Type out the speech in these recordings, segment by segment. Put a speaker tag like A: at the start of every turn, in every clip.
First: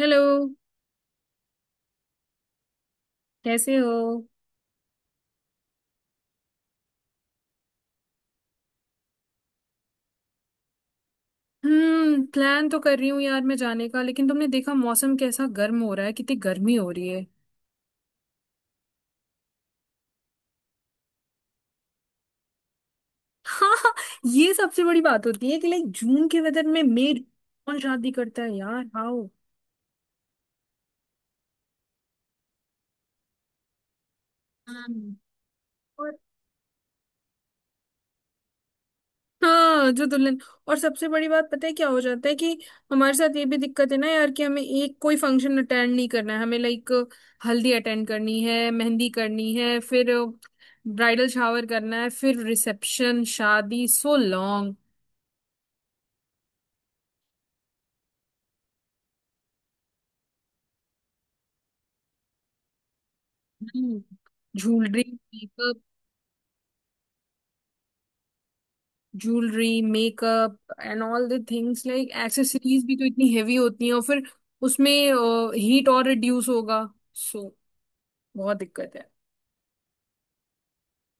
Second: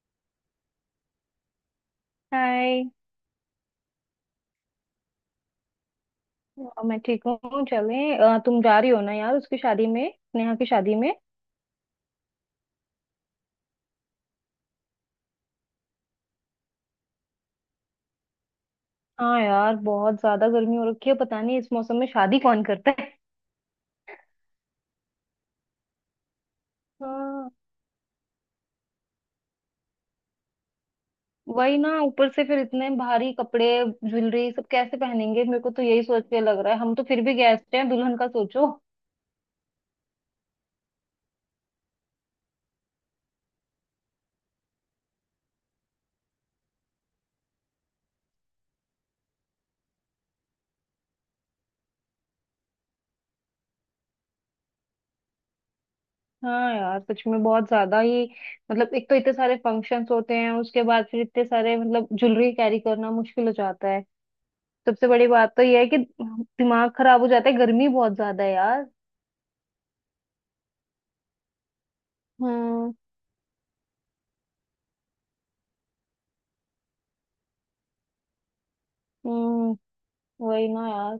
A: Hello.
B: Hi.
A: कैसे हो?
B: मैं ठीक हूँ। चलें तुम जा रही हो ना यार, उसकी शादी में, नेहा की शादी में।
A: हम्म, प्लान तो कर रही हूँ यार मैं जाने का। लेकिन तुमने देखा मौसम कैसा गर्म हो रहा है, कितनी गर्मी हो रही है।
B: हाँ यार, बहुत ज्यादा गर्मी हो रखी है। पता नहीं इस मौसम में शादी कौन करता है।
A: हाँ। ये सबसे बड़ी बात होती है कि लाइक जून के वेदर में मई
B: हाँ,
A: कौन शादी करता है यार, हाउ।
B: वही ना, ऊपर से फिर इतने भारी कपड़े ज्वेलरी सब कैसे
A: हाँ।
B: पहनेंगे। मेरे को तो यही सोच के लग रहा है, हम तो फिर भी गेस्ट हैं, दुल्हन का सोचो।
A: हाँ जो दुल्हन। और सबसे बड़ी बात पता है क्या हो जाता है कि हमारे साथ ये भी दिक्कत है ना यार, कि हमें एक कोई फंक्शन अटेंड नहीं करना है, हमें लाइक हल्दी अटेंड करनी है, मेहंदी करनी है, फिर ब्राइडल शावर करना है, फिर रिसेप्शन, शादी, सो लॉन्ग।
B: हाँ यार, सच में बहुत ज्यादा ही। मतलब एक तो इतने सारे फंक्शंस होते हैं, उसके बाद फिर इतने सारे मतलब ज्वेलरी कैरी करना मुश्किल हो जाता है।
A: ज्वेलरी
B: सबसे बड़ी बात तो यह
A: मेकअप।
B: है कि दिमाग खराब हो जाता है, गर्मी बहुत ज्यादा है यार।
A: Jewellery makeup and all the things. Like accessories
B: hmm.
A: भी तो इतनी हेवी होती हैं, और फिर उसमें हीट और रिड्यूस होगा। सो बहुत दिक्कत है।
B: हम्म, वही ना यार।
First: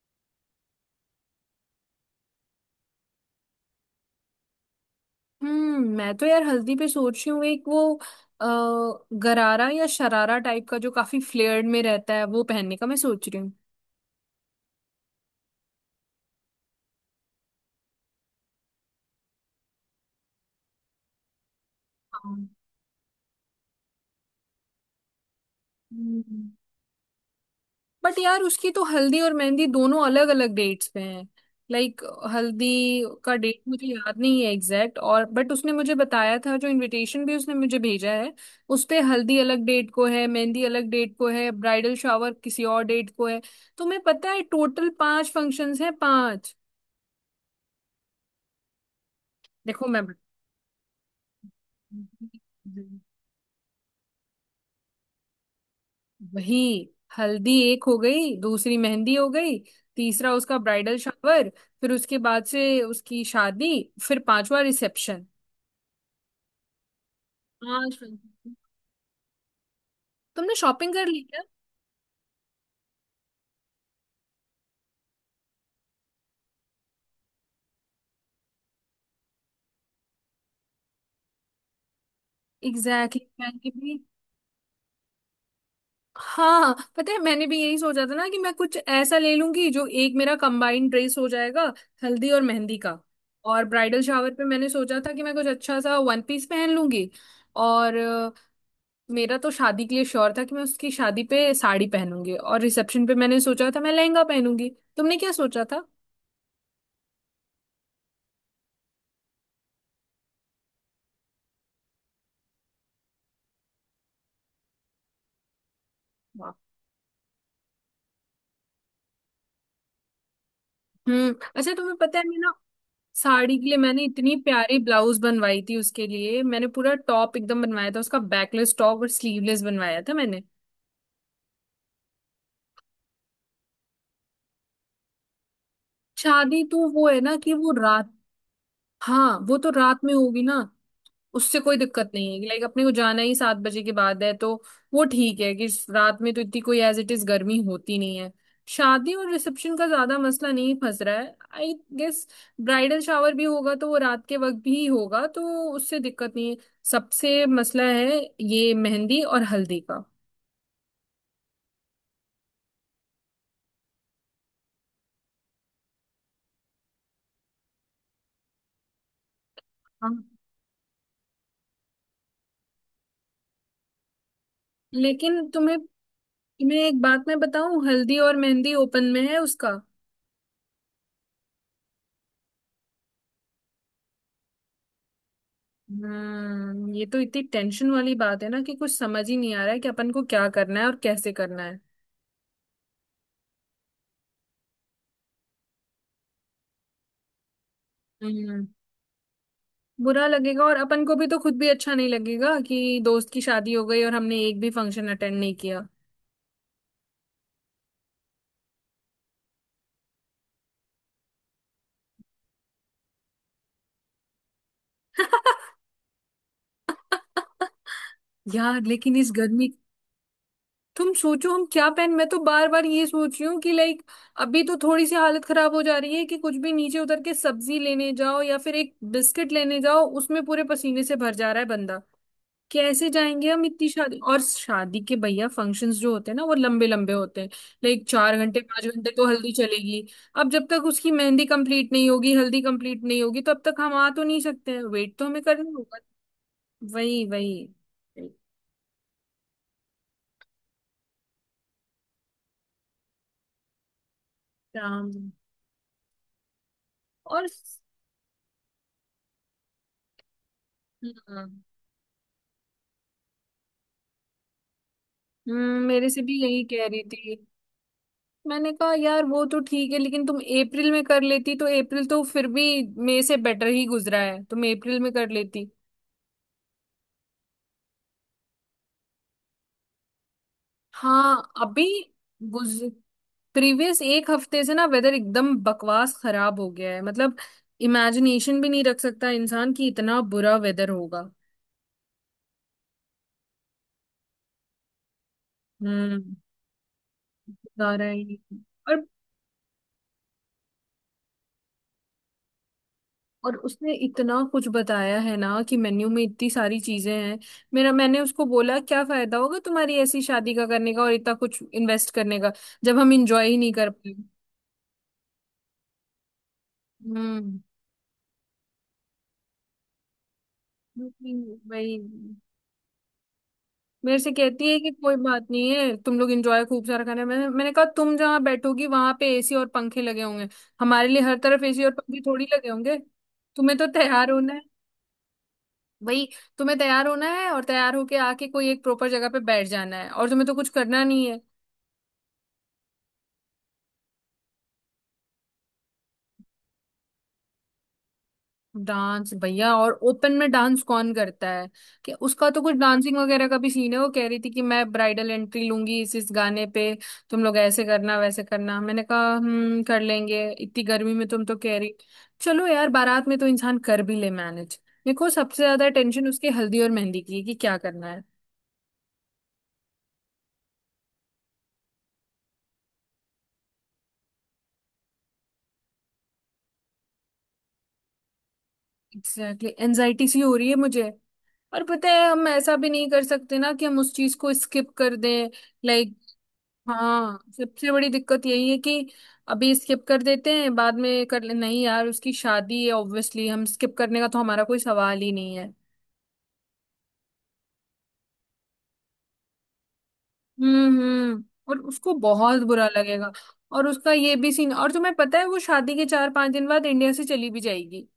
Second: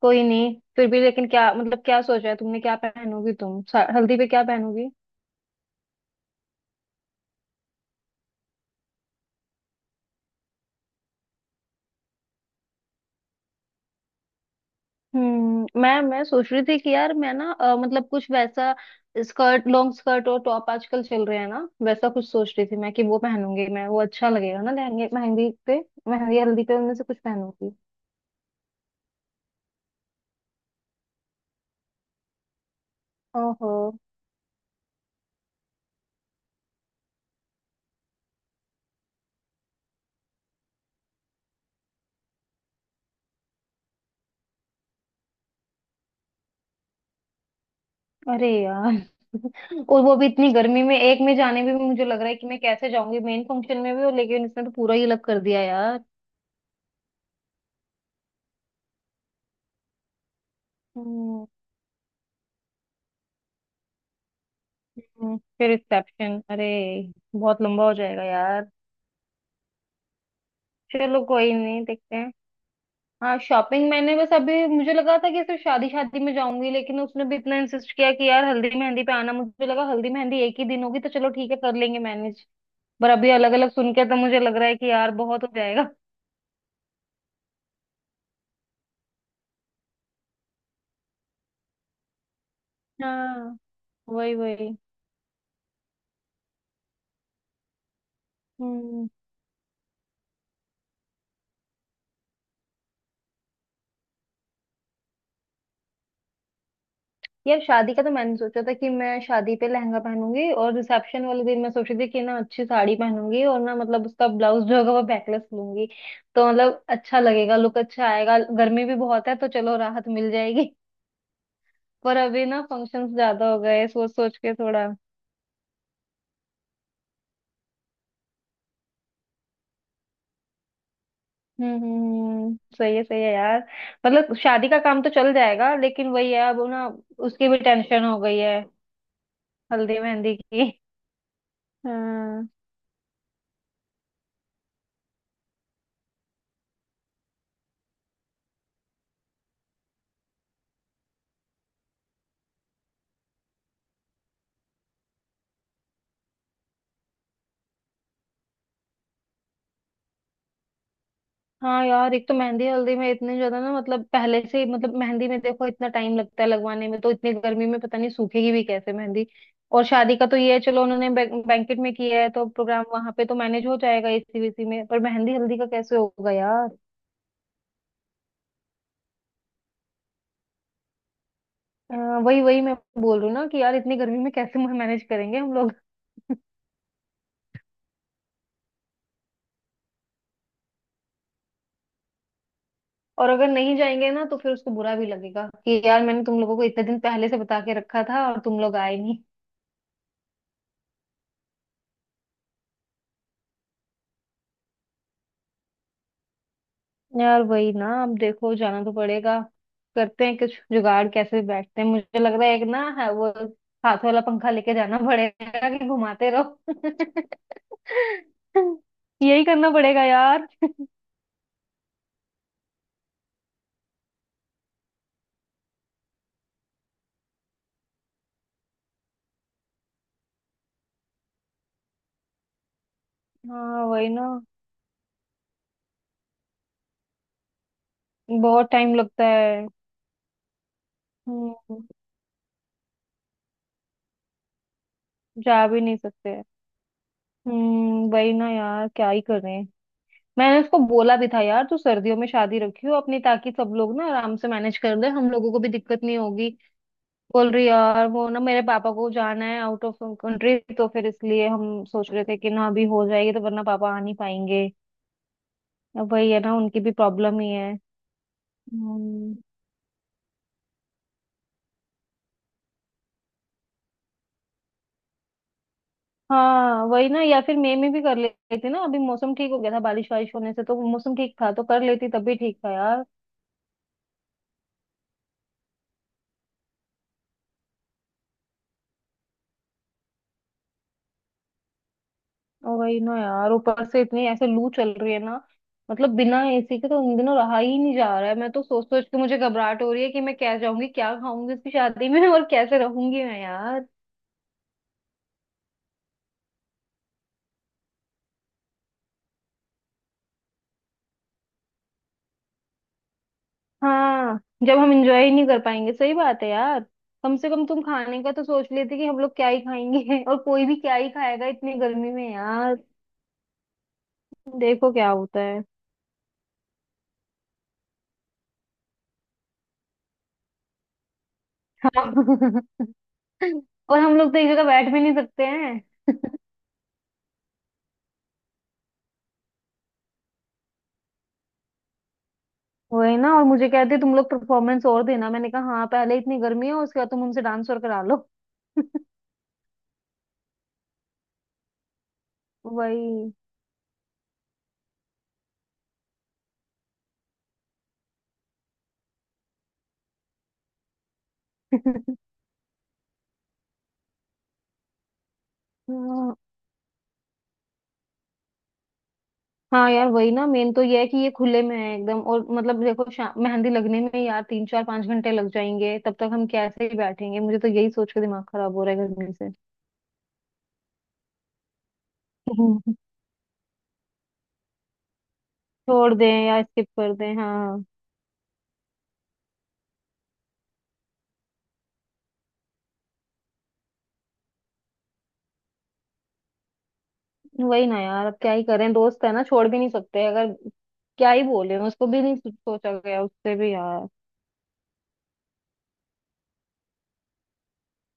B: कोई नहीं, फिर भी लेकिन क्या, मतलब क्या सोचा है तुमने, क्या पहनोगी तुम हल्दी पे क्या पहनोगी।
A: हम्म, मैं तो यार हल्दी पे सोच रही हूँ एक वो अ, गरारा या शरारा टाइप का जो काफी फ्लेयर्ड में रहता है, वो पहनने का मैं सोच रही हूँ।
B: हम्म, मैं सोच रही थी कि यार मैं ना मतलब कुछ वैसा स्कर्ट, लॉन्ग स्कर्ट और टॉप आजकल चल रहे हैं ना, वैसा कुछ
A: हाँ।
B: सोच रही थी मैं कि वो पहनूंगी मैं, वो अच्छा लगेगा ना लहंगे मेहंदी पे। मेहंदी
A: हम्म।
B: हल्दी पे उनमें से कुछ पहनूंगी।
A: बट यार उसकी तो हल्दी और मेहंदी दोनों अलग अलग डेट्स पे हैं। लाइक हल्दी का डेट
B: ओहो।
A: मुझे याद नहीं है एग्जैक्ट, और बट उसने मुझे बताया था, जो इनविटेशन भी उसने मुझे भेजा है उस पे हल्दी अलग डेट को है, मेहंदी अलग डेट को है, ब्राइडल शावर किसी और डेट को है। तो मैं पता है टोटल पांच फंक्शंस हैं, पांच।
B: अरे यार,
A: देखो मैं।
B: और वो भी इतनी गर्मी में, एक में जाने में भी मुझे लग रहा है कि मैं कैसे जाऊंगी मेन फंक्शन में भी, और लेकिन इसने तो पूरा ही अलग कर दिया यार।
A: वही। हल्दी एक हो गई, दूसरी मेहंदी हो गई, तीसरा उसका ब्राइडल
B: हम्म,
A: शावर, फिर उसके बाद से उसकी शादी, फिर पांचवा रिसेप्शन।
B: फिर रिसेप्शन, अरे बहुत लंबा
A: हाँ
B: हो जाएगा
A: शॉपिंग।
B: यार।
A: तुमने शॉपिंग कर ली
B: चलो
A: क्या?
B: कोई नहीं, देखते हैं। हाँ शॉपिंग मैंने बस, अभी मुझे लगा था कि सिर्फ शादी, शादी में जाऊंगी, लेकिन उसने भी इतना इंसिस्ट किया कि यार हल्दी मेहंदी पे आना। मुझे लगा हल्दी मेहंदी एक ही दिन होगी तो चलो ठीक है, कर लेंगे मैनेज। पर
A: एग्जैक्टली
B: अभी
A: exactly,
B: अलग
A: मैंने
B: अलग सुन
A: भी।
B: के तो मुझे लग रहा है कि यार बहुत हो जाएगा।
A: हाँ पता है, मैंने भी यही सोचा था ना कि मैं कुछ ऐसा ले लूंगी जो एक मेरा कंबाइंड ड्रेस हो जाएगा हल्दी और मेहंदी का।
B: हाँ,
A: और ब्राइडल शावर
B: वही
A: पे मैंने
B: वही।
A: सोचा था कि मैं कुछ अच्छा सा वन पीस पहन लूंगी। और
B: हम्म,
A: मेरा तो शादी के लिए श्योर था कि मैं उसकी शादी पे साड़ी पहनूंगी, और रिसेप्शन पे मैंने सोचा था मैं लहंगा पहनूंगी। तुमने क्या सोचा था?
B: यार शादी का तो मैंने सोचा था कि मैं शादी पे लहंगा पहनूंगी और रिसेप्शन वाले दिन मैं सोच रही थी कि ना अच्छी साड़ी पहनूंगी और ना मतलब उसका ब्लाउज जो होगा वो बैकलेस लूंगी। तो
A: वाह।
B: मतलब अच्छा लगेगा, लुक अच्छा आएगा, गर्मी भी बहुत है तो चलो राहत मिल जाएगी।
A: हम्म, अच्छा तुम्हें पता
B: पर
A: है मैं
B: अभी
A: ना
B: ना फंक्शंस ज्यादा
A: साड़ी
B: हो
A: के लिए
B: गए,
A: मैंने
B: सोच
A: इतनी
B: सोच के
A: प्यारी
B: थोड़ा।
A: ब्लाउज बनवाई थी, उसके लिए मैंने पूरा टॉप एकदम बनवाया था, उसका बैकलेस टॉप और स्लीवलेस बनवाया था मैंने।
B: हम्म। सही है यार। मतलब शादी का काम तो चल जाएगा, लेकिन वही है
A: शादी
B: अब
A: तो
B: ना,
A: वो है ना
B: उसकी
A: कि
B: भी
A: वो
B: टेंशन
A: रात।
B: हो गई है,
A: हाँ वो तो
B: हल्दी
A: रात में
B: मेहंदी
A: होगी ना।
B: की।
A: उससे कोई दिक्कत नहीं है।
B: हाँ,
A: लाइक अपने को जाना ही 7 बजे के बाद है, तो वो ठीक है कि रात में तो इतनी कोई एज इट इज गर्मी होती नहीं है। शादी और रिसेप्शन का ज्यादा मसला नहीं फंस रहा है आई गेस। ब्राइडल शावर भी होगा तो वो रात के वक्त भी होगा तो उससे दिक्कत नहीं है। सबसे मसला है ये मेहंदी और हल्दी का।
B: हाँ यार, एक तो मेहंदी हल्दी में इतने ज्यादा ना, मतलब पहले से ही मतलब, मेहंदी में देखो इतना टाइम लगता है लगवाने में, तो इतनी गर्मी में पता नहीं सूखेगी भी कैसे मेहंदी। और
A: हाँ
B: शादी का तो ये है, चलो उन्होंने बैंकेट में किया है तो प्रोग्राम वहां पे तो मैनेज हो जाएगा एसी वीसी में, पर मेहंदी
A: लेकिन
B: हल्दी का
A: तुम्हें।
B: कैसे होगा यार।
A: तुम्हें एक बात मैं बताऊं, हल्दी और मेहंदी ओपन में है उसका।
B: अ, वही वही मैं बोल रही हूँ ना कि यार इतनी गर्मी में कैसे मैनेज करेंगे हम लोग।
A: हम्म, ये तो इतनी टेंशन वाली बात है ना कि कुछ समझ ही नहीं आ रहा है कि अपन को क्या करना है और कैसे करना है।
B: और अगर नहीं जाएंगे ना तो फिर उसको बुरा भी लगेगा कि यार, मैंने तुम लोगों को इतने दिन पहले से बता के रखा था और तुम
A: हम्म,
B: लोग आए नहीं।
A: बुरा लगेगा, और अपन को भी तो, खुद भी अच्छा नहीं लगेगा कि दोस्त की शादी हो गई और हमने एक भी फंक्शन अटेंड नहीं किया।
B: यार वही ना, अब देखो जाना तो पड़ेगा। करते हैं कुछ जुगाड़, कैसे बैठते हैं। मुझे लग रहा है एक ना है वो हाथ वाला पंखा लेके जाना पड़ेगा कि घुमाते रहो।
A: यार लेकिन इस
B: यही
A: गर्मी।
B: करना पड़ेगा यार।
A: तुम सोचो हम क्या पहन मैं तो बार बार ये सोच रही हूँ कि लाइक अभी तो थोड़ी सी हालत खराब हो जा रही है कि कुछ भी नीचे उतर के सब्जी लेने जाओ या फिर एक बिस्किट लेने जाओ, उसमें पूरे पसीने से भर जा रहा है। कैसे जाएंगे हम
B: हाँ
A: इतनी
B: वही
A: शादी,
B: ना।
A: और शादी के भैया फंक्शंस जो होते हैं ना वो लंबे लंबे होते हैं। लाइक चार घंटे
B: बहुत
A: पांच
B: टाइम
A: घंटे
B: लगता
A: तो हल्दी
B: है।
A: चलेगी। अब जब तक उसकी मेहंदी
B: हम्म,
A: कंप्लीट नहीं होगी, हल्दी कंप्लीट नहीं होगी, तब तक हम आ तो नहीं सकते हैं, वेट तो हमें
B: जा
A: करना
B: भी नहीं
A: होगा।
B: सकते।
A: वही वही
B: हम्म, वही ना यार, क्या ही करें। मैंने उसको बोला भी था यार, तू सर्दियों में शादी रखियो अपनी, ताकि सब लोग ना आराम से मैनेज कर ले,
A: काम
B: हम लोगों को भी दिक्कत नहीं होगी।
A: और।
B: बोल रही यार वो ना मेरे पापा को जाना है आउट ऑफ कंट्री, तो फिर
A: हाँ
B: इसलिए हम सोच रहे थे कि ना अभी हो जाएगी तो, वरना पापा आ नहीं पाएंगे।
A: मेरे
B: अब
A: से
B: वही है
A: भी
B: ना,
A: यही
B: उनकी
A: कह
B: भी
A: रही थी।
B: प्रॉब्लम ही है।
A: मैंने कहा यार
B: हम्म,
A: वो तो ठीक है लेकिन तुम अप्रैल में कर लेती तो अप्रैल तो फिर भी मई से बेटर ही गुजरा है, तुम अप्रैल में कर लेती।
B: हाँ वही ना, या फिर मई में भी कर लेती ना, अभी मौसम ठीक हो गया था, बारिश वारिश होने से तो मौसम ठीक
A: हाँ
B: था, तो कर
A: अभी
B: लेती तब भी ठीक था
A: गुज
B: यार।
A: प्रीवियस एक हफ्ते से ना वेदर एकदम बकवास खराब हो गया है। मतलब इमेजिनेशन भी नहीं रख सकता इंसान कि इतना बुरा वेदर होगा।
B: और वही ना यार, ऊपर से इतनी ऐसे लू चल रही है ना। मतलब
A: हम्म,
B: बिना एसी के तो उन दिनों रहा ही
A: बता
B: नहीं जा
A: रहा है
B: रहा है।
A: ये।
B: मैं तो सोच
A: और।
B: सोच के मुझे घबराहट हो रही है कि मैं क्या जाऊंगी, क्या खाऊंगी इसकी शादी में और कैसे रहूंगी मैं।
A: और उसने इतना कुछ बताया है ना कि मेन्यू में इतनी सारी चीजें हैं। मेरा मैंने उसको बोला क्या फायदा होगा तुम्हारी ऐसी शादी का करने का और इतना कुछ इन्वेस्ट करने का, जब हम इंजॉय ही नहीं कर पाए।
B: हाँ, जब हम एंजॉय ही नहीं कर पाएंगे, सही बात है यार। कम से
A: हम्म।
B: कम तुम खाने का तो सोच लेते कि हम लोग क्या ही खाएंगे, और कोई भी क्या ही खाएगा इतनी
A: वही
B: गर्मी में यार।
A: मेरे से कहती है कि
B: देखो क्या
A: कोई
B: होता
A: बात
B: है।
A: नहीं है, तुम लोग एंजॉय खूब सारा करना। मैंने मैंने कहा तुम जहाँ बैठोगी वहां पे एसी और पंखे लगे होंगे, हमारे लिए हर तरफ एसी और पंखे थोड़ी
B: हाँ।
A: लगे होंगे। तुम्हें तो
B: और हम
A: तैयार
B: लोग तो एक
A: होना है।
B: जगह बैठ भी नहीं सकते हैं।
A: वही। तुम्हें तैयार होना है और तैयार होके आके कोई एक प्रॉपर जगह पे बैठ जाना है, और तुम्हें तो कुछ करना नहीं है।
B: वही ना, और मुझे कहते तुम लोग परफॉर्मेंस और देना। मैंने कहा हाँ, पहले इतनी गर्मी है, उसके बाद तुम हमसे डांस और करा लो।
A: डांस भैया, और ओपन में डांस कौन करता है? कि उसका तो कुछ
B: वही।
A: डांसिंग वगैरह का भी सीन है, वो कह रही थी कि मैं ब्राइडल एंट्री लूंगी इस गाने पे। तुम लोग ऐसे करना वैसे करना। मैंने कहा हम कर लेंगे इतनी गर्मी में, तुम तो कह रही। चलो यार बारात में तो इंसान कर भी ले मैनेज। देखो सबसे ज्यादा टेंशन
B: हाँ,
A: उसकी हल्दी और मेहंदी की है कि क्या करना है।
B: हाँ यार वही ना, मेन तो ये है कि ये खुले में है एकदम, और मतलब देखो मेहंदी लगने में यार तीन चार पांच घंटे लग जाएंगे, तब तक हम कैसे ही बैठेंगे। मुझे तो यही सोच के दिमाग खराब हो रहा है गर्मी से।
A: Exactly exactly. एनजाइटी सी हो रही है मुझे, और पता है हम ऐसा भी
B: हम्म।
A: नहीं कर सकते ना कि हम उस चीज को स्किप कर दें।
B: छोड़
A: लाइक।
B: दें या स्किप कर दें,
A: हाँ
B: हाँ।
A: सबसे बड़ी दिक्कत यही है कि अभी स्किप कर देते हैं बाद में कर ले, नहीं यार उसकी शादी है, ऑब्वियसली हम स्किप करने का तो हमारा कोई सवाल ही नहीं है।
B: वही ना यार, अब क्या ही करें, दोस्त है ना, छोड़ भी नहीं सकते अगर। क्या
A: हम्म,
B: ही बोले,
A: और
B: उसको
A: उसको
B: भी नहीं
A: बहुत बुरा
B: सोचा गया
A: लगेगा।
B: उससे भी
A: और
B: यार।
A: उसका ये भी सीन, और तुम्हें पता है वो शादी के 4 5 दिन बाद इंडिया से चली भी जाएगी।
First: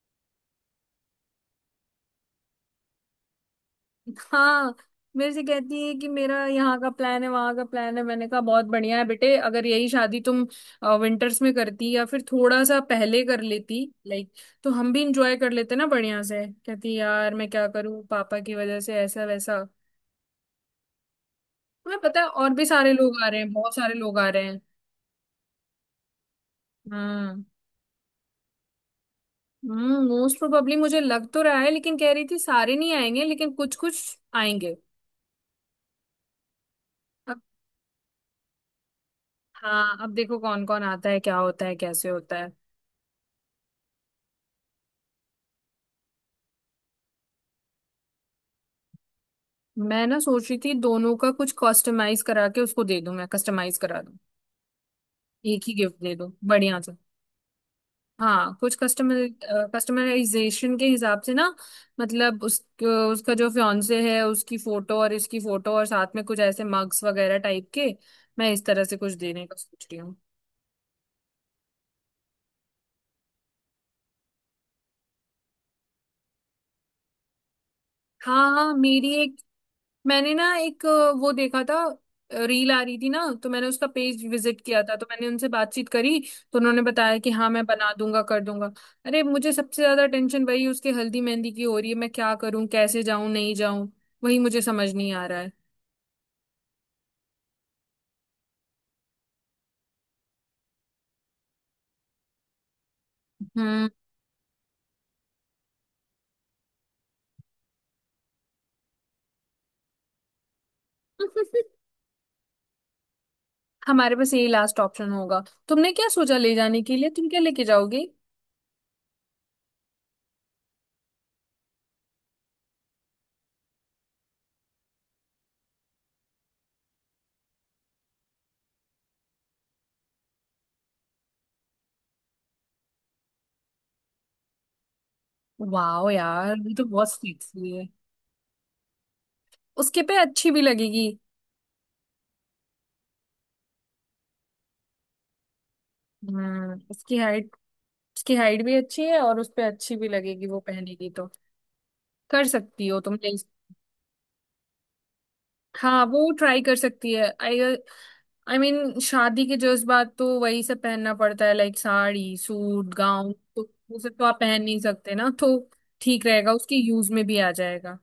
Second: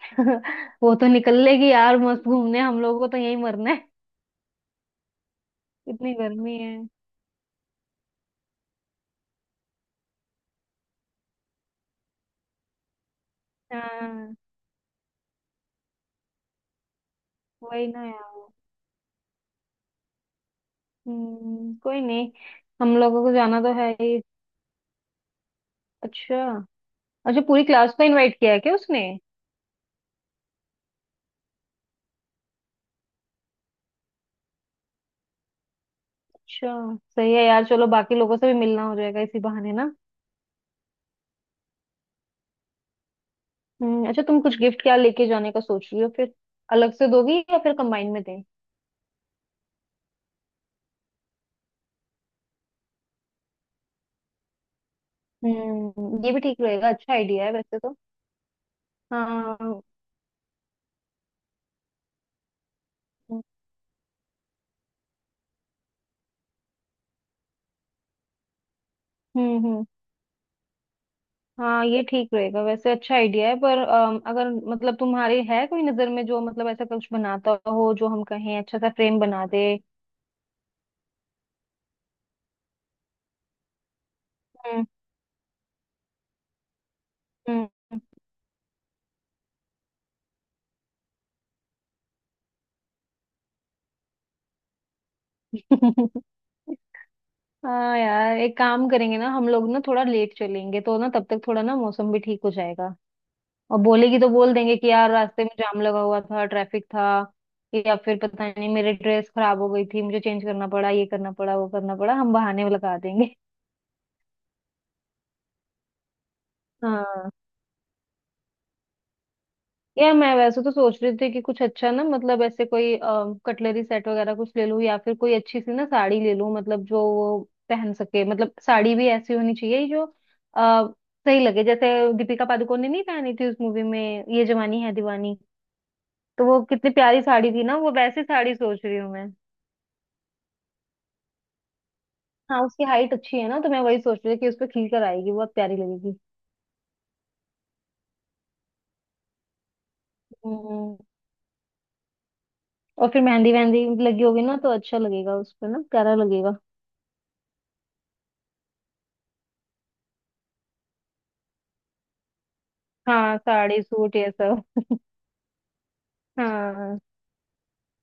B: वो तो निकल लेगी यार मस्त घूमने, हम लोगों को तो यहीं मरना है।
A: हाँ मेरे से कहती है कि
B: इतनी
A: मेरा
B: गर्मी है।
A: यहाँ का प्लान है वहाँ का प्लान है, मैंने कहा बहुत बढ़िया है बेटे। अगर यही शादी तुम विंटर्स में करती या फिर थोड़ा सा पहले कर लेती लाइक,
B: हाँ
A: तो हम भी इंजॉय कर लेते ना बढ़िया से। कहती यार मैं क्या
B: वही
A: करूँ
B: ना
A: पापा
B: यार।
A: की वजह से ऐसा वैसा। तुम्हें
B: कोई
A: पता है
B: नहीं।
A: और भी सारे
B: हम
A: लोग
B: लोगों
A: आ
B: को
A: रहे हैं,
B: जाना तो
A: बहुत
B: है
A: सारे
B: ही।
A: लोग आ रहे हैं।
B: अच्छा। अच्छा,
A: हाँ।
B: पूरी क्लास को इनवाइट किया है क्या उसने।
A: हम्म, मोस्ट प्रोबेबली मुझे लग तो रहा है, लेकिन कह रही थी सारे नहीं आएंगे लेकिन कुछ कुछ आएंगे।
B: अच्छा, सही
A: अब।
B: है यार, चलो बाकी लोगों से भी मिलना हो जाएगा इसी बहाने ना।
A: हाँ अब देखो कौन कौन आता है, क्या होता है, कैसे होता है।
B: हम्म, अच्छा तुम कुछ गिफ्ट क्या लेके जाने का सोच रही हो फिर। अलग से दोगी या फिर कंबाइन में दें।
A: मैं ना सोच रही थी दोनों का कुछ कस्टमाइज करा के उसको दे दूं, मैं कस्टमाइज करा दूं एक ही गिफ्ट दे
B: हम्म,
A: दूं
B: ये भी ठीक
A: बढ़िया
B: रहेगा,
A: सा।
B: अच्छा आइडिया है वैसे तो।
A: हाँ कुछ कस्टमर
B: हाँ। हम्म।
A: कस्टमाइजेशन के हिसाब से ना। मतलब उस उसका जो फियांसे है उसकी फोटो और इसकी फोटो और साथ में कुछ ऐसे मग्स वगैरह टाइप के। मैं इस तरह से कुछ देने का
B: हम्म।
A: सोच रही हूँ।
B: हाँ ये ठीक रहेगा, वैसे अच्छा आइडिया है, पर अगर मतलब तुम्हारे है कोई नजर में जो मतलब ऐसा कुछ बनाता हो जो हम
A: हाँ
B: कहें
A: हाँ
B: अच्छा सा
A: मेरी
B: फ्रेम
A: एक
B: बना दे।
A: मैंने ना एक वो देखा था। रील आ रही थी ना तो मैंने उसका पेज विजिट किया
B: हम्म।
A: था, तो मैंने उनसे बातचीत करी। तो उन्होंने बताया कि हाँ मैं बना
B: हम्म।
A: दूंगा कर दूंगा। अरे मुझे सबसे ज्यादा टेंशन वही उसके हल्दी मेहंदी की हो रही है, मैं क्या करूं कैसे जाऊं नहीं जाऊं। वही मुझे समझ नहीं आ रहा है।
B: हाँ यार, एक काम करेंगे ना हम लोग, ना थोड़ा लेट चलेंगे तो ना, तब तक थोड़ा ना मौसम भी ठीक हो जाएगा। और
A: हम्म।
B: बोलेगी तो बोल देंगे कि यार रास्ते में जाम लगा हुआ था, ट्रैफिक था, या फिर पता नहीं मेरी ड्रेस खराब हो गई थी, मुझे चेंज करना पड़ा, ये करना पड़ा, वो करना पड़ा, हम बहाने लगा देंगे।
A: हमारे पास यही लास्ट ऑप्शन होगा। तुमने क्या सोचा ले जाने के लिए, तुम
B: हाँ
A: क्या लेके जाओगे?
B: यार, मैं वैसे तो सोच रही थी कि कुछ अच्छा ना, मतलब ऐसे कोई कटलरी सेट वगैरह कुछ ले लूं, या फिर कोई अच्छी सी ना साड़ी ले लूं, मतलब जो वो पहन सके, मतलब साड़ी भी ऐसी होनी चाहिए जो आ, सही लगे, जैसे दीपिका पादुकोण ने नहीं पहनी थी उस मूवी में, ये जवानी है दीवानी।
A: वाह
B: तो
A: यार
B: वो
A: ये तो
B: कितनी
A: बहुत
B: प्यारी साड़ी थी
A: सेक्सी
B: ना,
A: है।
B: वो वैसी साड़ी सोच रही हूँ मैं।
A: उसके पे अच्छी भी लगेगी।
B: हाँ उसकी हाइट अच्छी है ना, तो मैं वही सोच रही थी कि उस पर खिल कर आएगी, बहुत प्यारी लगेगी।
A: हम्म, उसकी हाइट। उसकी हाइट भी अच्छी है और उस पे अच्छी भी लगेगी वो
B: हम्म।
A: पहनेगी तो। कर सकती हो
B: और
A: तुम
B: फिर
A: नहीं।
B: मेहंदी वहंदी लगी होगी ना तो अच्छा लगेगा उस पर ना,
A: हाँ
B: प्यारा
A: वो
B: लगेगा।
A: ट्राई कर सकती है। आई। आई मीन शादी के जज्बात तो वही सब पहनना पड़ता है लाइक साड़ी सूट गाउन
B: हाँ
A: तो।
B: साड़ी
A: वो सब
B: सूट
A: तो
B: ये
A: आप पहन
B: सब।
A: नहीं सकते ना, तो ठीक रहेगा उसकी
B: हाँ
A: यूज में भी आ जाएगा।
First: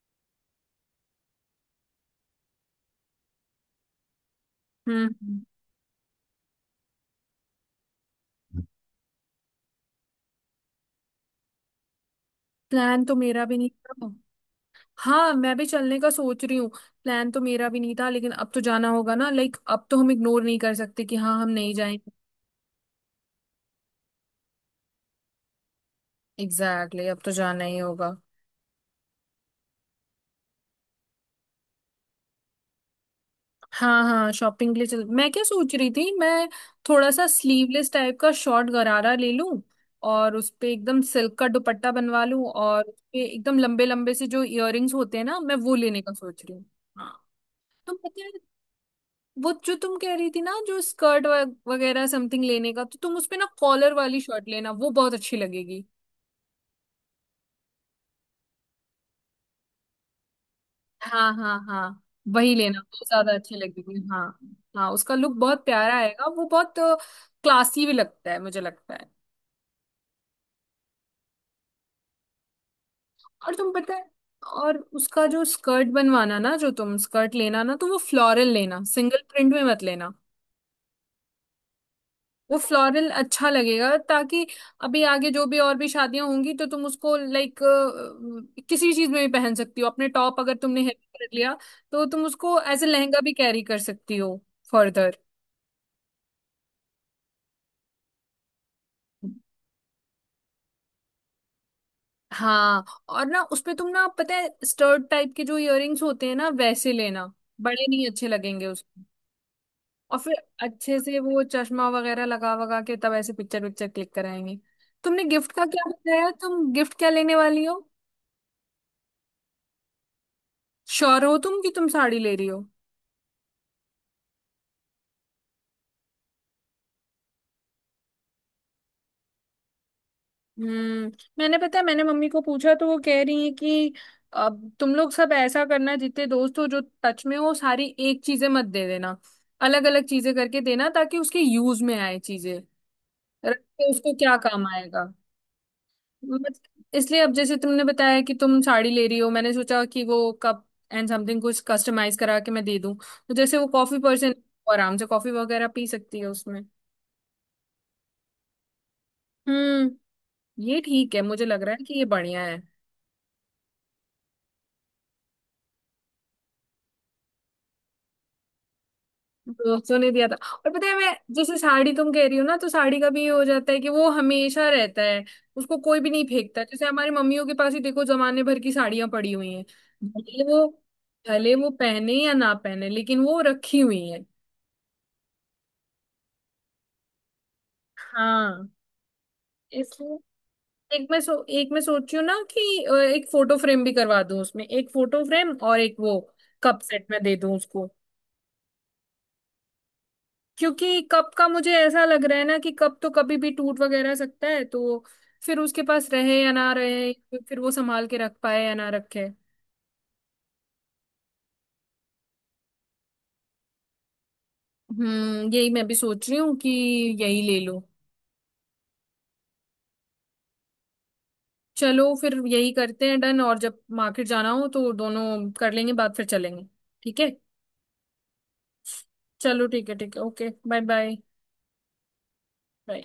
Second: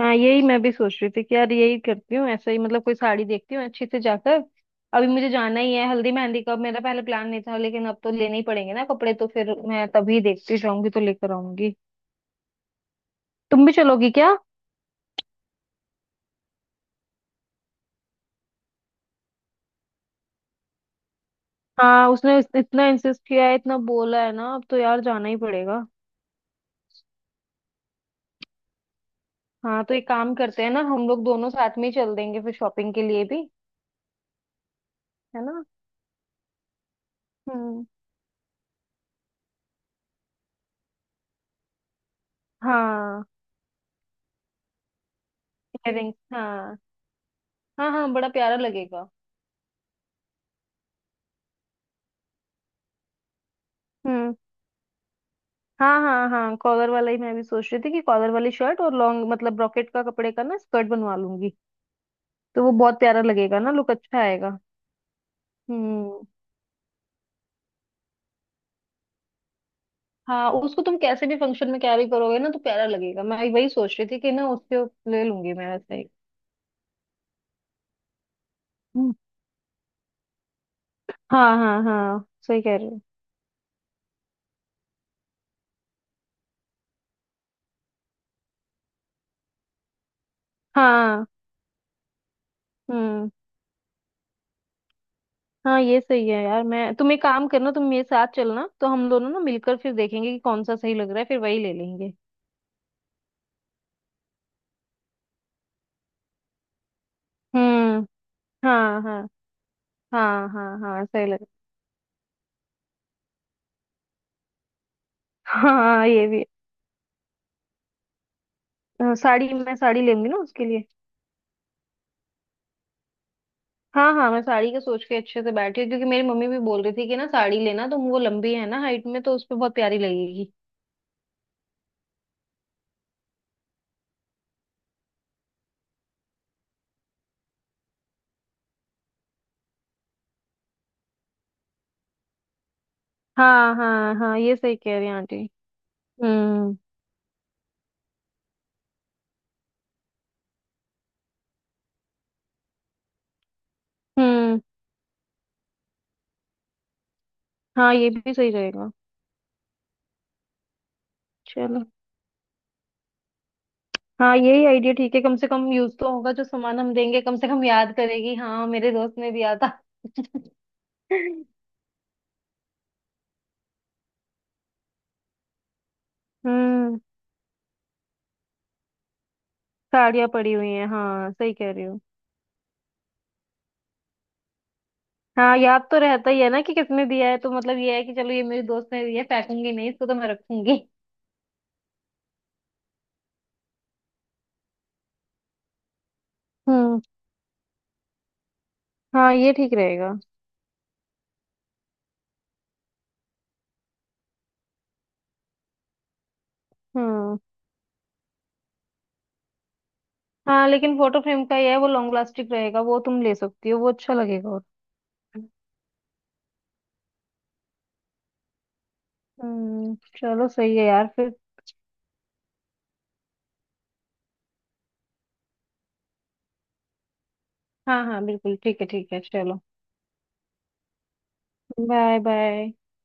B: हाँ यही मैं भी सोच रही थी कि यार यही करती हूँ, ऐसा ही मतलब कोई साड़ी देखती हूँ अच्छी से जाकर। अभी मुझे
A: हम्म,
B: जाना ही है हल्दी मेहंदी का, मेरा पहले प्लान नहीं था, लेकिन अब तो लेने ही पड़ेंगे ना कपड़े, तो फिर मैं तभी देखती जाऊंगी तो लेकर आऊंगी।
A: प्लान तो मेरा भी
B: तुम
A: नहीं
B: भी
A: था।
B: चलोगी क्या।
A: हाँ मैं भी चलने का सोच रही हूँ। प्लान तो मेरा भी नहीं था लेकिन अब तो जाना होगा ना, लाइक अब तो हम इग्नोर नहीं कर सकते कि हाँ हम नहीं
B: हाँ
A: जाएंगे।
B: उसने इतना इंसिस्ट किया है, इतना बोला है ना, अब तो यार जाना ही पड़ेगा।
A: एग्जैक्टली exactly, अब तो जाना ही होगा।
B: हाँ तो एक काम करते हैं ना, हम लोग दोनों साथ में ही चल देंगे फिर शॉपिंग के लिए भी।
A: हाँ हाँ शॉपिंग के लिए चल। मैं क्या
B: है ना।
A: सोच रही थी मैं थोड़ा सा
B: हम्म।
A: स्लीवलेस टाइप का शॉर्ट गरारा ले लूं, और उस पे एकदम सिल्क का दुपट्टा बनवा लूं, और उस पे
B: हाँ,
A: एकदम लंबे लंबे से जो इयररिंग्स होते हैं ना मैं वो लेने का
B: इयररिंग्स
A: सोच रही हूँ।
B: हाँ।
A: हाँ
B: हाँ
A: तुम
B: हाँ
A: पता
B: बड़ा
A: है
B: प्यारा लगेगा।
A: वो जो तुम कह रही थी ना जो स्कर्ट वगैरह समथिंग लेने का, तो तुम उस पे ना कॉलर वाली
B: हम्म।
A: शर्ट लेना, वो बहुत अच्छी लगेगी।
B: हाँ हाँ हाँ, कॉलर वाला ही मैं भी सोच रही थी, कि कॉलर वाली शर्ट और लॉन्ग मतलब ब्रॉकेट का कपड़े का ना स्कर्ट बनवा
A: हाँ
B: लूंगी।
A: हाँ हाँ, वही
B: तो वो
A: लेना,
B: बहुत
A: वो
B: प्यारा
A: ज्यादा अच्छी
B: लगेगा ना, लुक
A: लगेगी।
B: अच्छा
A: हाँ
B: आएगा।
A: हाँ, उसका लुक बहुत प्यारा
B: हम्म।
A: आएगा, वो बहुत क्लासी भी लगता है मुझे लगता है।
B: हाँ, उसको तुम कैसे भी फंक्शन में कैरी करोगे ना तो प्यारा लगेगा, मैं
A: और
B: वही
A: तुम पता
B: सोच रही
A: है,
B: थी कि ना
A: और
B: उसके। ले
A: उसका जो
B: लूंगी मैं
A: स्कर्ट
B: वैसे ही।
A: बनवाना ना, जो तुम स्कर्ट लेना ना, तो वो फ्लोरल लेना,
B: हम्म,
A: सिंगल प्रिंट में मत लेना।
B: हाँ हाँ हाँ
A: वो
B: सही कह रहे हो।
A: फ्लोरल अच्छा लगेगा ताकि अभी आगे जो भी और भी शादियां होंगी तो तुम उसको लाइक किसी चीज में भी पहन सकती हो। अपने टॉप अगर तुमने हैवी
B: हाँ।
A: कर लिया, तो तुम उसको एज ए लहंगा
B: हम्म।
A: भी कैरी कर सकती हो फर्दर।
B: हाँ ये सही है यार, मैं तुम एक काम करना, तुम मेरे साथ चलना, तो हम दोनों ना मिलकर फिर देखेंगे कि कौन सा सही लग रहा है, फिर वही ले लेंगे।
A: हाँ और ना उसमें तुम ना पता है स्टर्ड टाइप के जो इयररिंग्स होते हैं ना वैसे लेना, बड़े
B: हम्म।
A: नहीं अच्छे लगेंगे
B: हाँ
A: उसमें।
B: हाँ
A: और फिर
B: हाँ। हाँ
A: अच्छे
B: हाँ,
A: से
B: सही
A: वो
B: लग
A: चश्मा वगैरह लगा वगा के तब ऐसे पिक्चर विक्चर क्लिक कराएंगे। तुमने गिफ्ट का क्या
B: हाँ ये
A: बताया,
B: भी
A: तुम गिफ्ट क्या लेने वाली हो?
B: है। साड़ी, मैं साड़ी लूंगी ना उसके लिए।
A: श्योर हो तुम कि तुम साड़ी ले रही हो?
B: हाँ हाँ, मैं साड़ी का सोच के अच्छे से बैठी हूँ, क्योंकि मेरी मम्मी भी बोल रही थी कि ना साड़ी लेना, तो वो लंबी है ना हाइट में, तो उस पे बहुत प्यारी लगेगी।
A: हम्म, मैंने पता है मैंने मम्मी को पूछा, तो वो कह रही है कि अब तुम लोग सब ऐसा करना, जितने दोस्त हो जो टच में हो, सारी एक चीजें मत दे देना, अलग अलग चीजें करके देना ताकि उसके यूज में आए। चीजें रख
B: हाँ
A: के उसको
B: हाँ
A: क्या
B: हाँ, ये
A: काम
B: सही कह रही
A: आएगा।
B: हैं आंटी।
A: मत-
B: हम्म।
A: इसलिए अब जैसे तुमने बताया कि तुम साड़ी ले रही हो, मैंने सोचा कि वो कप एंड समथिंग कुछ कस्टमाइज करा के मैं दे दूं, तो जैसे वो कॉफी पर्सन,
B: हम्म।
A: आराम से कॉफी वगैरह पी सकती है उसमें।
B: हाँ ये भी सही रहेगा।
A: हम्म। ये ठीक है मुझे लग रहा है
B: चलो।
A: कि ये बढ़िया है।
B: हाँ यही आइडिया ठीक है, कम से कम यूज तो होगा जो सामान हम देंगे, कम से कम याद करेगी हाँ मेरे दोस्त ने दिया था।
A: दोस्तों ने दिया था। और पता है मैं जैसे साड़ी तुम कह रही हो ना, तो साड़ी का भी ये हो जाता है कि वो हमेशा रहता है, उसको कोई भी नहीं फेंकता। जैसे
B: हम्म।
A: हमारी मम्मियों के पास ही देखो, जमाने भर की साड़ियां पड़ी हुई हैं।
B: साड़ियाँ
A: भले
B: पड़ी
A: वो।
B: हुई हैं, हाँ सही
A: भले वो
B: कह रही हो।
A: पहने या ना पहने लेकिन वो रखी हुई है।
B: हाँ याद तो रहता ही है ना कि किसने दिया है, तो मतलब ये है कि चलो ये मेरी
A: हाँ।
B: दोस्त ने दिया है, फेंकूंगी नहीं इसको, तो
A: इसलिए
B: मैं रखूंगी।
A: एक मैं सोच रही हूँ ना कि एक फोटो फ्रेम भी करवा दूं उसमें, एक फोटो फ्रेम और एक वो कप
B: हम्म।
A: सेट में दे दूं उसको।
B: हाँ ये ठीक रहेगा।
A: क्योंकि कप का मुझे ऐसा लग रहा है ना कि कप तो कभी भी टूट वगैरह सकता है, तो फिर उसके पास रहे या ना रहे,
B: हम्म।
A: फिर वो संभाल के रख पाए या ना रखे।
B: हाँ लेकिन फोटो फ्रेम का ये है, वो लॉन्ग लास्टिक रहेगा, वो तुम ले सकती हो, वो अच्छा लगेगा और।
A: हम्म, यही मैं भी सोच रही हूँ कि यही ले लो।
B: हम्म। चलो सही है यार फिर।
A: चलो फिर यही करते हैं डन, और जब मार्केट जाना हो तो दोनों कर लेंगे बात, फिर चलेंगे। ठीक है?
B: हाँ हाँ, बिल्कुल ठीक है, ठीक है चलो।
A: चलो ठीक है, ठीक है, okay bye bye.
B: Bye bye.
A: Bye.